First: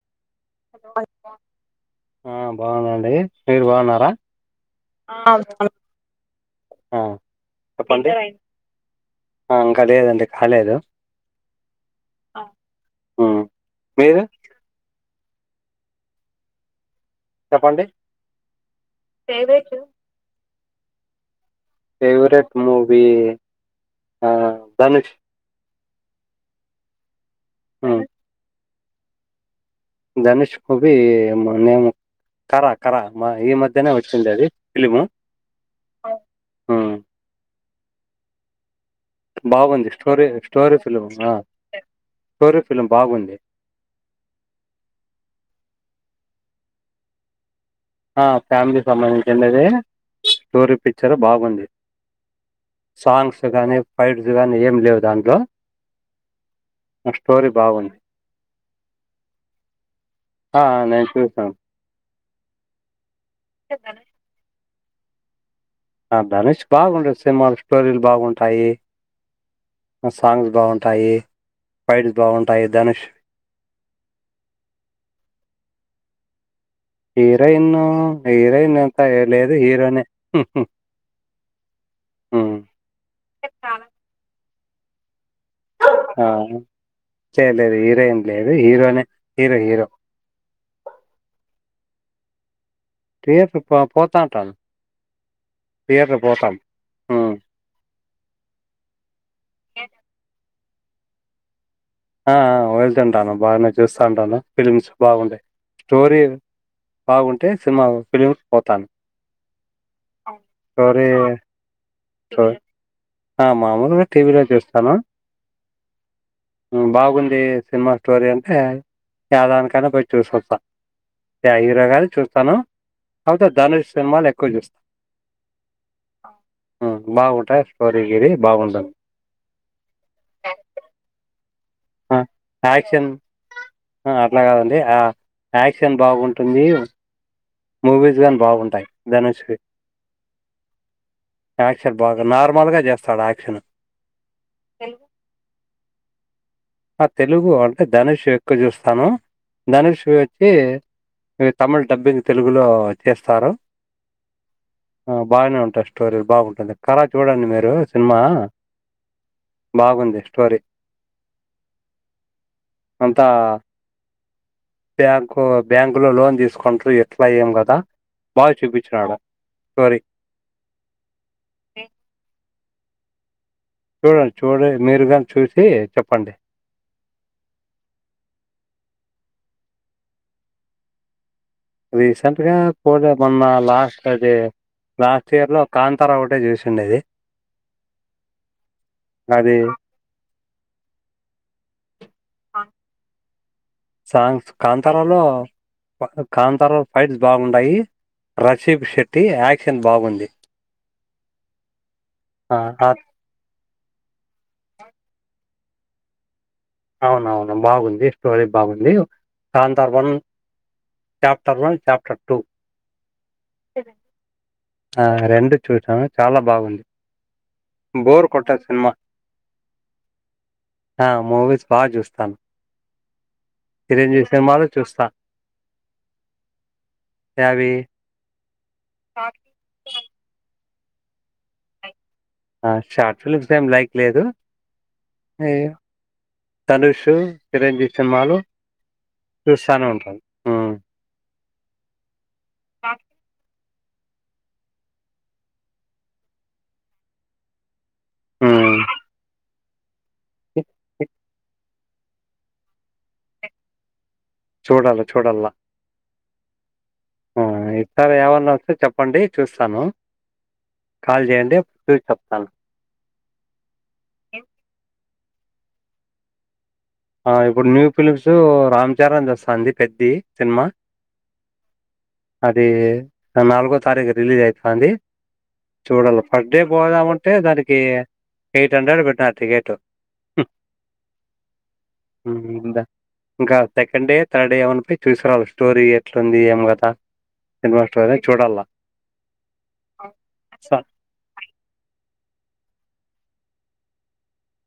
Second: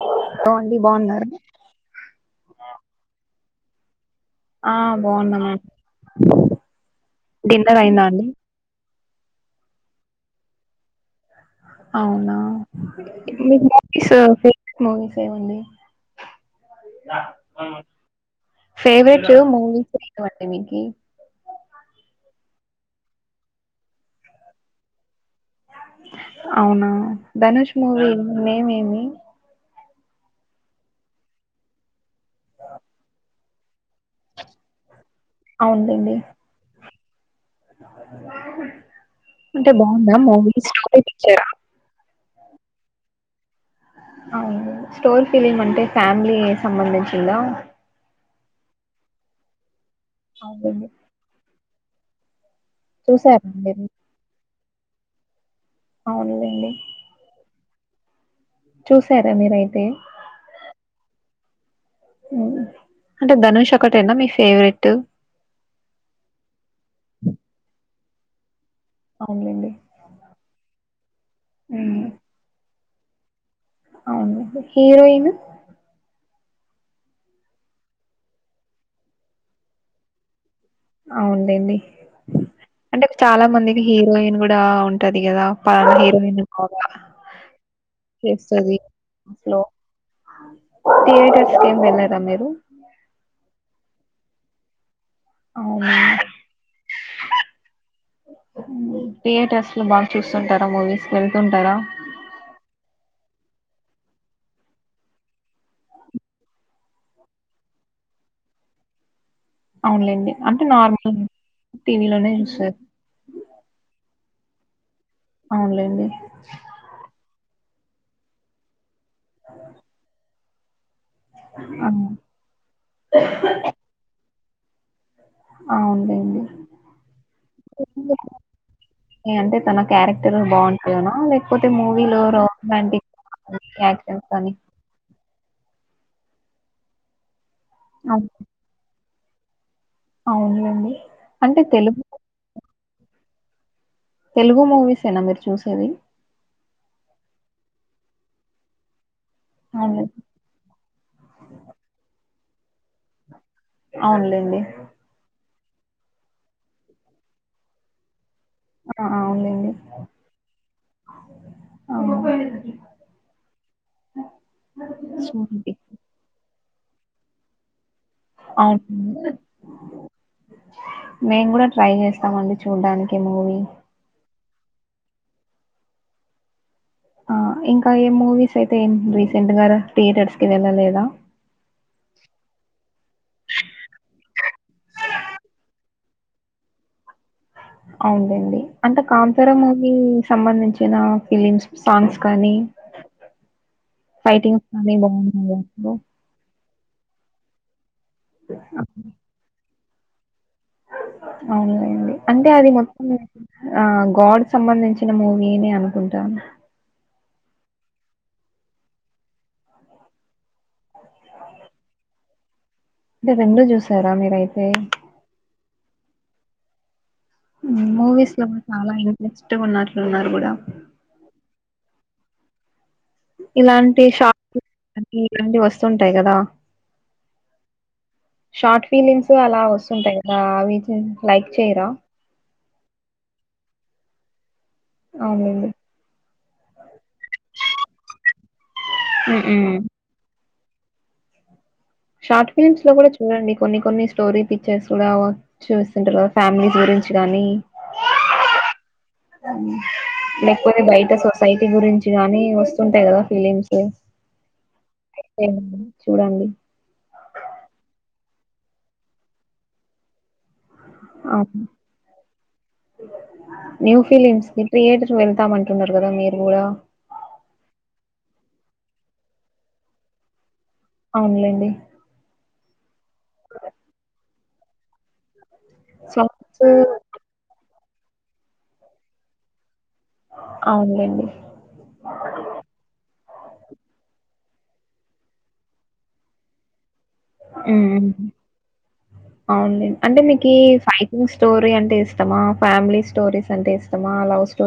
ఓ ఆ బాగుందండి మీరు బావన్నారా ఆ బాగుందమా ఆ డిన్నర్ అయిందా చెప్పండి అండి ఆ ఇంకా లేదండి కాలేదు అవునా మ్మ్ మీ మూవీస్ మీరు ఫవ సవంది చెప్పండి ఫేవరెట్ మూీస్ ఏమకి ఫేవరెట్ మూవీ ఆ ధనుష్ అవునా నుష్ మ్మ్ మూవీ మేమ్ ఏం అ ధనుష్ హూబి నేము కరా కరా మా ఈ మధ్యనే వచ్చింది అది ఫిలిము అవునండి మ్మ్ అంటే బాగుంది బాగుందా స్టోరీ మూవీస్ కోర ఫిలిం బాగుంది అవు స్టోర్ ఫీలింగ్ అంటే ఫ్యామిలీ సంబంధించిందా ఫ్యామిలీకి సంబంధించిండి అది స్టోరీ అవునండి పిక్చర్ బాగుంది సాంగ్స్ చూసారా గగానే మీరు ఫైట్స్ గాన ఏం లేవు దాంట్లో అవునులేండి స్టోరి బాగుంది చూసారా మీరైతే ఆ నేను చూసాను అ అంటే ధనుష్ ఒకటేనా మీ ఫేవరెట్ ట్ ఆ దనుేష్ బాగుంటది సినిమా స్టోరీ బాగుంటాయి అవునులేండి ఆ సాంగ్స్ బాగుంటాయి మ్. ఫైట్స్ బాగుంటాయి ధనుష్ అవును హీరోయిన్ హీరోయిన్ హీరోయిన్ అంతా లేదు హీరోయినే అవుంలేండి అంటే చాలా మందికి హీరోయిన్ కూ ఆ ఉంటది దిగద పాత ఆ హీరోయిన్ బాగా చేయలేదు హీరోయిన్ లేదు చేస్తది హీరోనే హీరో ట్లో హీరో [unintelligible] మీరు థియేటర్ క పోతాంటం అవునా థియేటర్ పోతం అ థియేటర్స్ లో బాగా చూస్తుంటార్ మూవీస్ వెళ్తుంటారా ఆ వెళ్తుంటాను బానే చూస్తా ఉంటాను ఫిలిమ్స్ బాగుంటాయి, స్టోరీ బాగుంటే సినిమా ఫిలిమ్స్ పోతాను అవునలేండి అంటే స్టోరీ నార్మల్ టీవీలోనే స్టోరీ చూస్తారు ఆ మామూలుగా టీవీలో చూస్తాను అవునులేండి ఉమ్, బాగుంది సినిమా స్టోరీ అంటే ఏదానికైనా పోయి చూసిొస్తా హీరో ఆ గదు చూస్తాను అతే ధనుష్ సినిమా నే కొ చేస్తా ఆ అవునులేండి బాగుంటాయి స్టోరీ గిరి బాగుంటుంది అంటే తన క్యారెక్టర్ బావుంటాయన్న లే పోతే ఆ, మూవీలో యాక్షన్ రొమాంటిక్ ఆ, యాక్షన్స్ అట్లా అని కాదండి ఆ, యాక్షన్ బాగుంటుంది మూవీస్ అవును గాన్ బాగుంటాయి దానుష్యి అవునులేండి అంటే యాక్షన్ తెలుగు బాగా నార్మల్గా జే తడాక్షిణ తెలుగు మూవీస్ ఏనా మీరు చూసేది ఆ తెలుగు అంటే ధనుష ఎక్కువ చూస్తాను అవును ధనుష్వి వచ్చి తమిళ డబ్బింగ్ తెలుగులో తీస్స్తారు అవునులేండి ఆ స్టోరీ బాగుంటుంది కరా చూడండి మీరు సినిమా ఆ అవునులేండి. బాగుంది స్టోరి అవును అంతా బ్యాంకు సూపి బ్యాంకు లో లోన్ తీసుకుంట ఎట్లా ఏం గాత అవును మెంగూడ ట్రై చేస్తామండి చూడడానికి మూవీ చూడండి చూడి మీరుగాని చూసి చెప్పండి ఆ ఇంకా ఏ మూవీస్ అయితే రీసెంట్ గా థియేటర్స్ కి వెళ్ళలేదా రీసెంట్ గా పూజ మొన్న లాస్ట్ అది లాస్ట్ ఇయర్ లో కాంతార ఒకటే చూసిండేది అవున్లెండి అంటే కాంతర అది మూవీ సంబంధించిన ఫిలిమ్ సాంగ్స్ కానీ సాంగ్స్ ఫైటింగ్స్ కానీ కాంతారాలో బాగున్నాయ దాంట్లో కాంతారా ఫైట్స్ బాగుండాయి రషీబ్ శెట్టి యాక్షన్ చికెన్ బాగుంది అవున్లెండి అంటే అది మొత్తం ఆ గాడ్ సంబంధించిన మూవీయేనా అనుకుంటాను అవును అవును బాగుంది స్టోరీ బాగుంది Kantara one chapter one chapter two అంటే రెండు చూసారా మీరయితే రెండు చూసాను చాలా బాగుంది బోర్ మూవీస్ లో కొట్టే కూడా సినిమా చాలా ఇంట్రెస్ట్ ఉన్నట్లు ఉన్నారు గుడా తన్ ఇలాంటి షాట్ చూస్తా. ఇలాంటివి వస్తుూంటాయి గదా అవి షార్ట్ ఫిలిమ్స్ అలా వస్తుంటాయి కదా అవి హమ్ లైక్ చేయరా ఆ షార్ట్ ఫిలిప్స్ ఏం లైక్ లేదు ఈ అవునండి ధనుష్ చిరంజీవి సినిమాలు మ్మ్. చూస్తానే ఉంటాను ఆ షార్ట్ ఫిలిమ్స్ లో కూడ చూడండి కొన్ని కొన్ని స్టోరీ పిక్చర్స్ కూడ చూస్తుంటారు కదా ఫ్యామిలీస్ గురించి కానీ అ హమ్ లేకపోతే బయట సొసైటీ గురించి గానీ వస్త ఉంటాయి కద ఫీలిమ్స్ చూడాల, ఏండి చూడండి ఇసారి ఏమన్నా వస్తే చెప్పండి చూస్తాను కాల్ ఆ జేయండి చూసి చెప్తాను. న్యూ ఫిలిమ్స్ నీ థియేటర్ వెళ్తామంటున్నారు కదా మీరు కూడా ఆ ఇప్పుడు న్యూ ఫిలిమ్స్ రామ్ చరణ్ వస్తాంది పెద్ది సినిమ అవునులేండి అది నాలుగవ తారీఖు రిలీజ్ అయితాంది చూడాల ఫస్ట్ డే సాంగ్స్ పోదామంటే దానికి ఎ ఎయిట్ హండ్రెడ్ పెట్టాలి టికెట్ కి అవును లెండి హమ్ ఇందా ఇంకా సెకండ్ డే థర్డ్ డే ఏమన్నా పోయి చూసురావాలీ స్టోరీ ఎట్లుంది ఏం కత మ్మ్ అవును అంటే మీకి ఫైటింగ్ స్టోరీ అంటే ఇష్టమా ఫ్యామిలీ స్టోరీస్ అంటే ఇష్టం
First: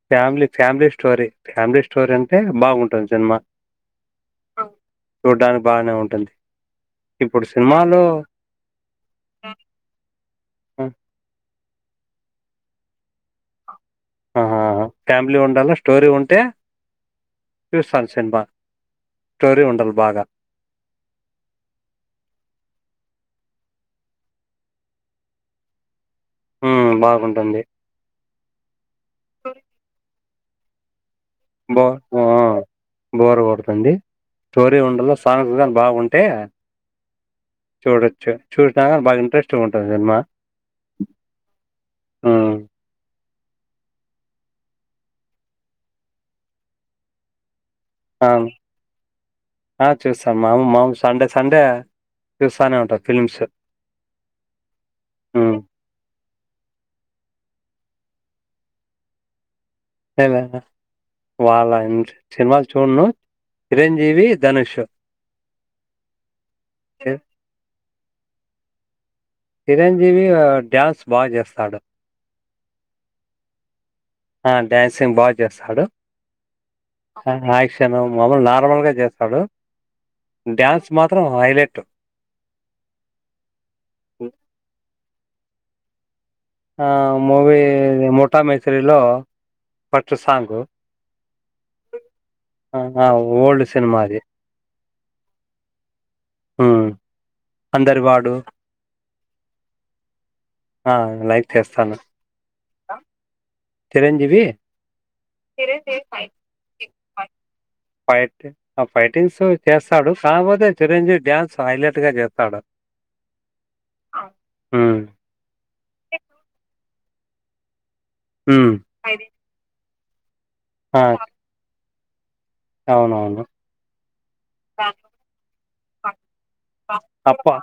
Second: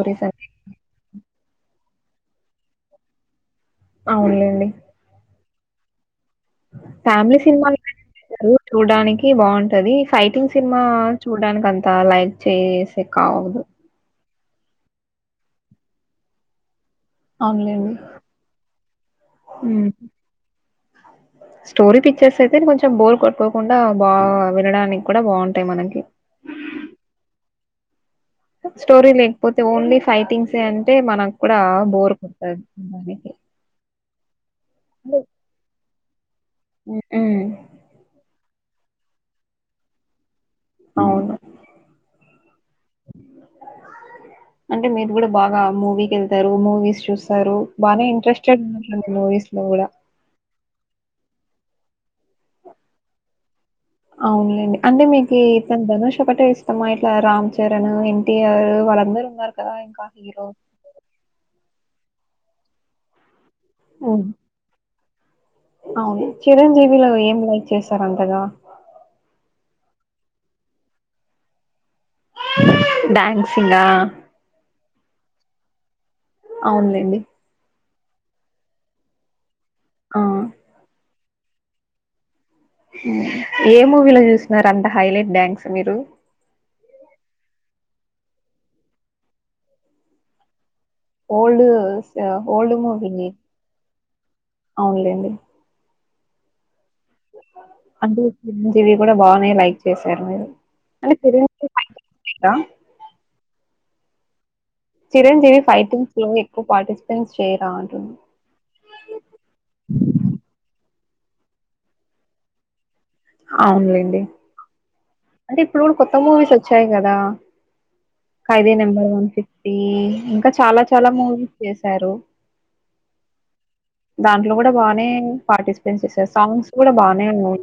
family family story family story అంటే బాగుంటది సినిమా అవునులేండి బానే ఉంటుంది ఫ్యామిలీ ఇప్పుడు సినిమాలు సినిమాలో చూడడానికి బాగుంటది ఫైటింగ్ సినిమా చూడడానికి అంత అంత లైక్ చేసే కావదు ఆహా ఫ్యామిలీ ఉండాలా స్టోరీ ఉంటే అవునులేండి చూస్తాను సినిమా స్టోరీ హమ్ ఉండాలి బాగా స్టోరీ పిక్చర్స్ అయితే కొంచెం బోర్ కోట్కోకూండ బాగా వినడానికి కూడ బాగుంటాయి మనకి హ బాగుంటుంది స్టోరీ లేకపోతే ఓన్లీ ఫైటింగ్స్ అంటే మనం బో బోర్ కొడుతుంది తోరీ ఉండాలా సాంగ్ కూడా బాగుండాలా ంటే ఉ ఊ చూసినాక బాగా ఇంట్రెస్ట్గా ఉంటుంది సినిమా అవును ఉమ్ అంటే మీరు కూడా బాగా మూవీకి వెళ్తారు మూవీస్ చూస్తారు బానే ఆ ఇంట్రెస్టెడ్ ఉన్నట్లుంది మూవీస్ లో కూడా. ఆ చూస్తాం మాము మాము సండే సండే చూస్తానే ఉంటా ఫిలిమ్స్ అవునులేండి అంటే మీకు అతను ధనుష్ ఒకటే ఇష్టమా ఇట్లా రామ్ చరణ్ ఎన్టీఆర్ వాళ్లందరూ ఉన్నారు కదా ఇంకా హీరో. [unintelligible] వాళ్ళ ఉమ్ సినిమాలు చూడను హ్మ్. చిరంజీవి ధనుష్ అవును చిరంజీవి లో చి ఏం లైక్ చేశారంతగా చిరంజీవి డ్యాన్స్ బాగా చేస్తాడు డ్యాన్సింగ్ ఆ ఆ డ్యాన్సింగ్ బాగా చేస్తాడు అవునులేండి తను మామూలు నార్మల్ గా చేస్తాడు ఆ! డ్యాన్స్ మాత్ర త్రం హైలైట్ ఏ మూవీలో చూసినారంత హైలైట్ డ్యాన్స్ మీరు ఆ మూవి ముఠా మేస్రిలో ఫస్ట్ సాంగ్ ఓల్డు ఓల్డు మూవినే ఓల్డ్ సినిమా అది అవునులే అండి ఉమ్ అంటే చిరంజీవి కూడా బాగు లైక్ చేశారు మీరు ఆ అంటే లైక్ చిరంజీవి చేస్తాను ఫైటింగ్ చిరంజీవి చిరంజీవి వి ఫైటింగ్స్ లో ఎక్కువ పార్టిసిపేట్స్ చేయరా అంటున్నా ఫైటి ఆ ఫైటింగ్స్ చేస్తాడు కాకపోతే చిరంజీవి డ్యాన్స్ హైలైట్ గా చేస్తాడు అనలేండి ఉమ్ అంటే ఇప్పుడు కూడా కొత్త మూవీస్ వచ్చాయి క కదా కయిదే ఉమ్ నెంబర్ వన్ ఫిఫ్టీ ఇంకా చాలా ఆ! చాలా మూవీస్ చేస్తా సారు అవునవును. దాంట్లో కూడా బానే పార్టిస్ అప్పా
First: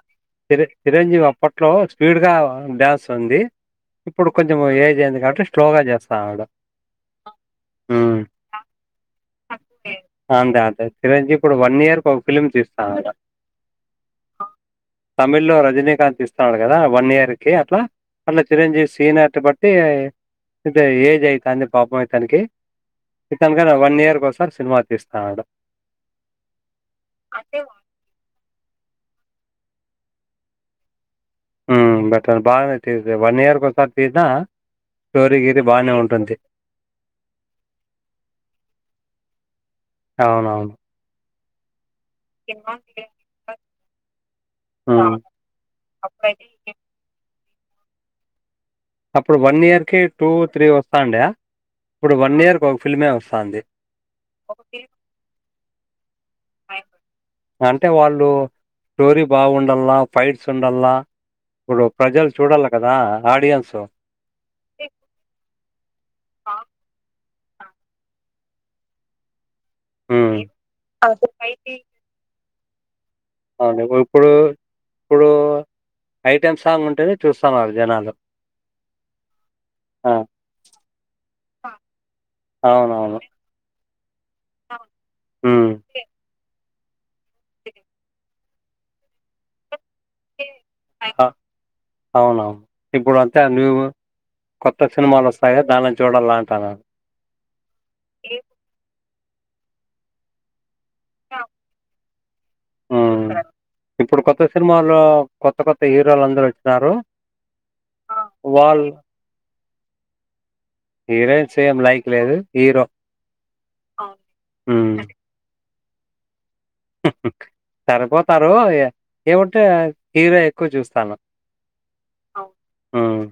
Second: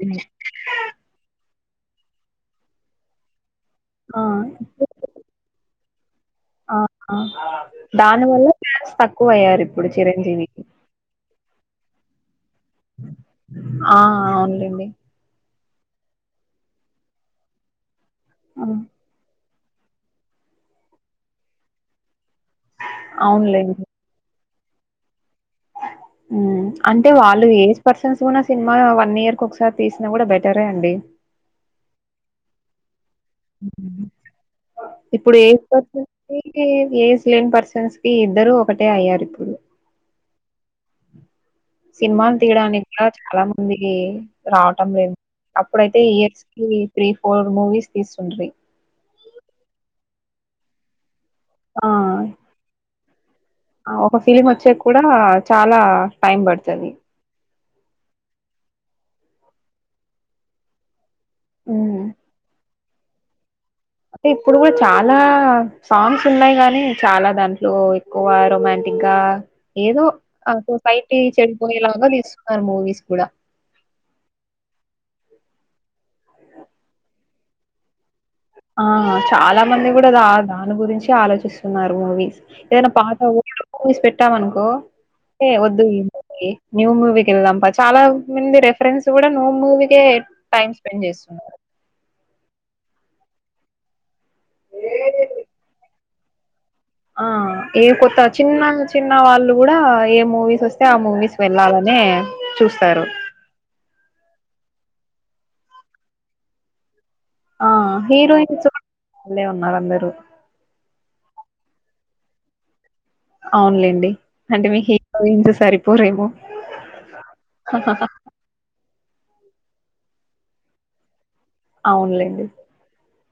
త చిరెంజీవి అప్పట్లో స్పీడ్ గా బ్యాస్ ఉంది ఆ ఇప్పుడు కొంచెం ఏదియంది కాంటే స్లోగా చేస్తాం ఆ హ్మ్. దాని వల్ల తక్ అంతే అదే తరంజీ కూడా వన్ ఇయర్ ఫిమ్ చేస్త ఆ అవులేండి తమిళ్‌లో రజనీకాంత్ ఇస్తున్నాడు కదా వన్ ఇయర్ కి అట్లా అలా ఆ చిరుంజీ సీనా బట్ ఏజయి కే పాపయి ఇతనికి ఇ తనుకనే అవునులేండి వన్ ఇయర్ ఒసారి సినిమా తీస్తాన్నాడు అంటే వాళ్ళు ఏజ్ పర్సన్స్ కూడా సినిమా వన్ ఇయర్ ఇంకొసారి తీసినా కూడా బెటరే అండి ఉ బట బాగా మ ఇప్పుడు స్టోరీ ఏజ్ గీరీ బానే పర్సన్ ఉంటుంది. కి ఏజ్ లెన్ పర్సన్స్ కి ఇద్దరు ఒకటే అయ్యారు ప్పు అవునవును సినిమాలు తీయడానికి కూడా చాలా మందికి రావటం లేదు హ్మ్. అప్పుడైతే ఈయర్స్ కి త్రీ ఫోర్ మూవీస్ తీసుండ్రి అప్పుడు వన్ ఇయర్ కి టూ త్రీ వస్తాండి ఇప్పుడు ఆ ఒక ఫీలింగ్ వచ్చే కూడా చాలా టైమ్ పడుతుది అంటే వాళ్ళు స్టోరీ బాగుండల్లా ఫైట్స్ ఉండల్లా ఇప్పుడు ప్రజలు చూడాల కదా ఆడియన్స్ అంటే ఇప్పుడు కూడా చానా సాంగ్స్ ఉన్నాయి్ గాని చాలా దాంట్లో ఎక్కువ వారు రొమాంటిక్ గా ఏదో హ్మ్ ఆ సొసైటీ చెడిపోయేలాగా తీసతున్నారు మూవీస్ కూడ అవును ఇప్పుడు ఇప్పుడు ఐటమ్ సాంగ్ ఉంటేనే చూస్తున్నారు జనాలు ఆ చాలా మంది కూడా ఆ దాని గురించి ఆలోచిస్తున్నారు మూవీస్ ఏదైనా పాట అవునవును స్ పె ఇట్టా మనకు ఏ హ్మ్ వద్దు న్యూ మూవీకి వెళ్దాం చాలా మంది రెఫరెన్స్ కూడ న్యూ మూవీ కే టైమ్ స్పెండ్ అ చేస్తున్నారు ఇను కొత్త సినిమాలు వస్తాయి దానించి చూడల్ల అంటన్నారు ఆ ఏ కొత్త చిన్న చిన్న న్న వాళ్ళు కూడ ఏ మూవీస్ వస్త ఆ మూవీస్ వెళ్ళాలని చూస్తారు హ్మ్ ఇప్పుడు కొత్త సినిమాల్లో కొత్త కొత్త హీరోలు అందరు వచ్చినారు ఆ హీరోయిన్స్ వాళ్ళు వల్లే ఉన్నారు అందరు సేమ్ లైక్ లేదు హీరో అవునులేండి అంటే మీకు హ్మ్ ఇంచ్ సరిపోద పోరేము సరిపోతారు ఏమంటే హీరో ఎక్కువ చూస్తాను అవునులేండి హ్మ్.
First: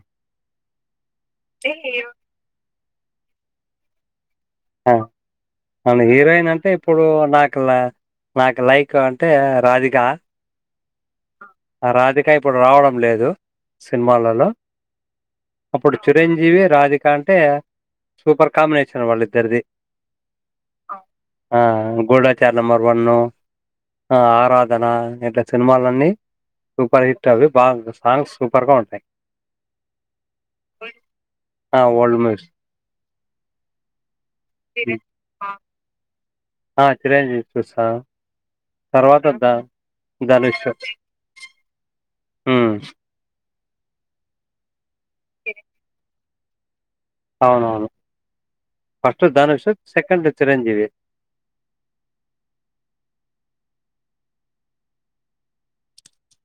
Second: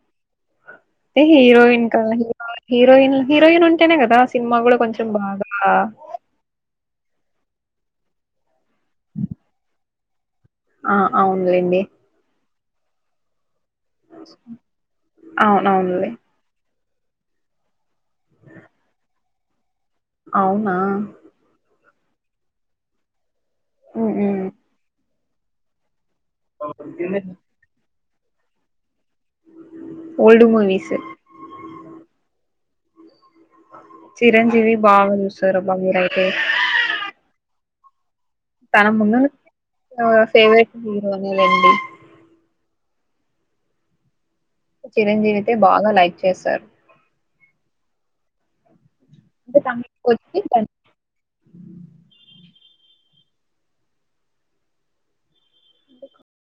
హీరోయిన్ కన్నా హీరో హీరోయిన్ హీరోయిన్ ఉంటేనే కద సినిమా కూడ ఆ! కొంచెం బాగా అవును. హీరోయిన్ అంటే ఇప్పుడు నాకు నాకు లైక్ ఎక్కు అంటే రాధిక ఆ అవునులేండి ఆ 'రాధిక' ఇప్పుడు రావడం లేదు సినిమాలలో అవును అప్పుడు అవునులే చిరంజీవి రాది ఇంకా అంటే సూపర్ కాంబినేషన్ వాళ్ళ ఇద్దరిది. అవునా గుడాచార్ నంబర్ వన్. ఉమ్, ఆ ఉమ్. ఆరాధనా న్ ఇంకా సినిమాలు నన్నీ సూపర్ హిట్ అవి బాగ చూస్ సాంగ్స్ సూపర్గా ఉంటాయి. ఓల్డ్ మూవీస్ ఆ ఓల్డ్ మూవీస్ చిరంజీవి హ్మ్. బాగా చూస్తారబ్బా మీరయితే రైతే ఆ చిరంజీవి చూస్తాం. తన ముందు నుంచి 'ధనుష్.' ఫేవరెట్ హీరోనే లేండి. హ్మ్. చిరంజీవితే బాగా లైక్ చేస్తారు. అవునవును. ఫస్ట్ అంటే ధనుష్ తమిళకి సెకండ్ వచ్చి చిరంజీవి.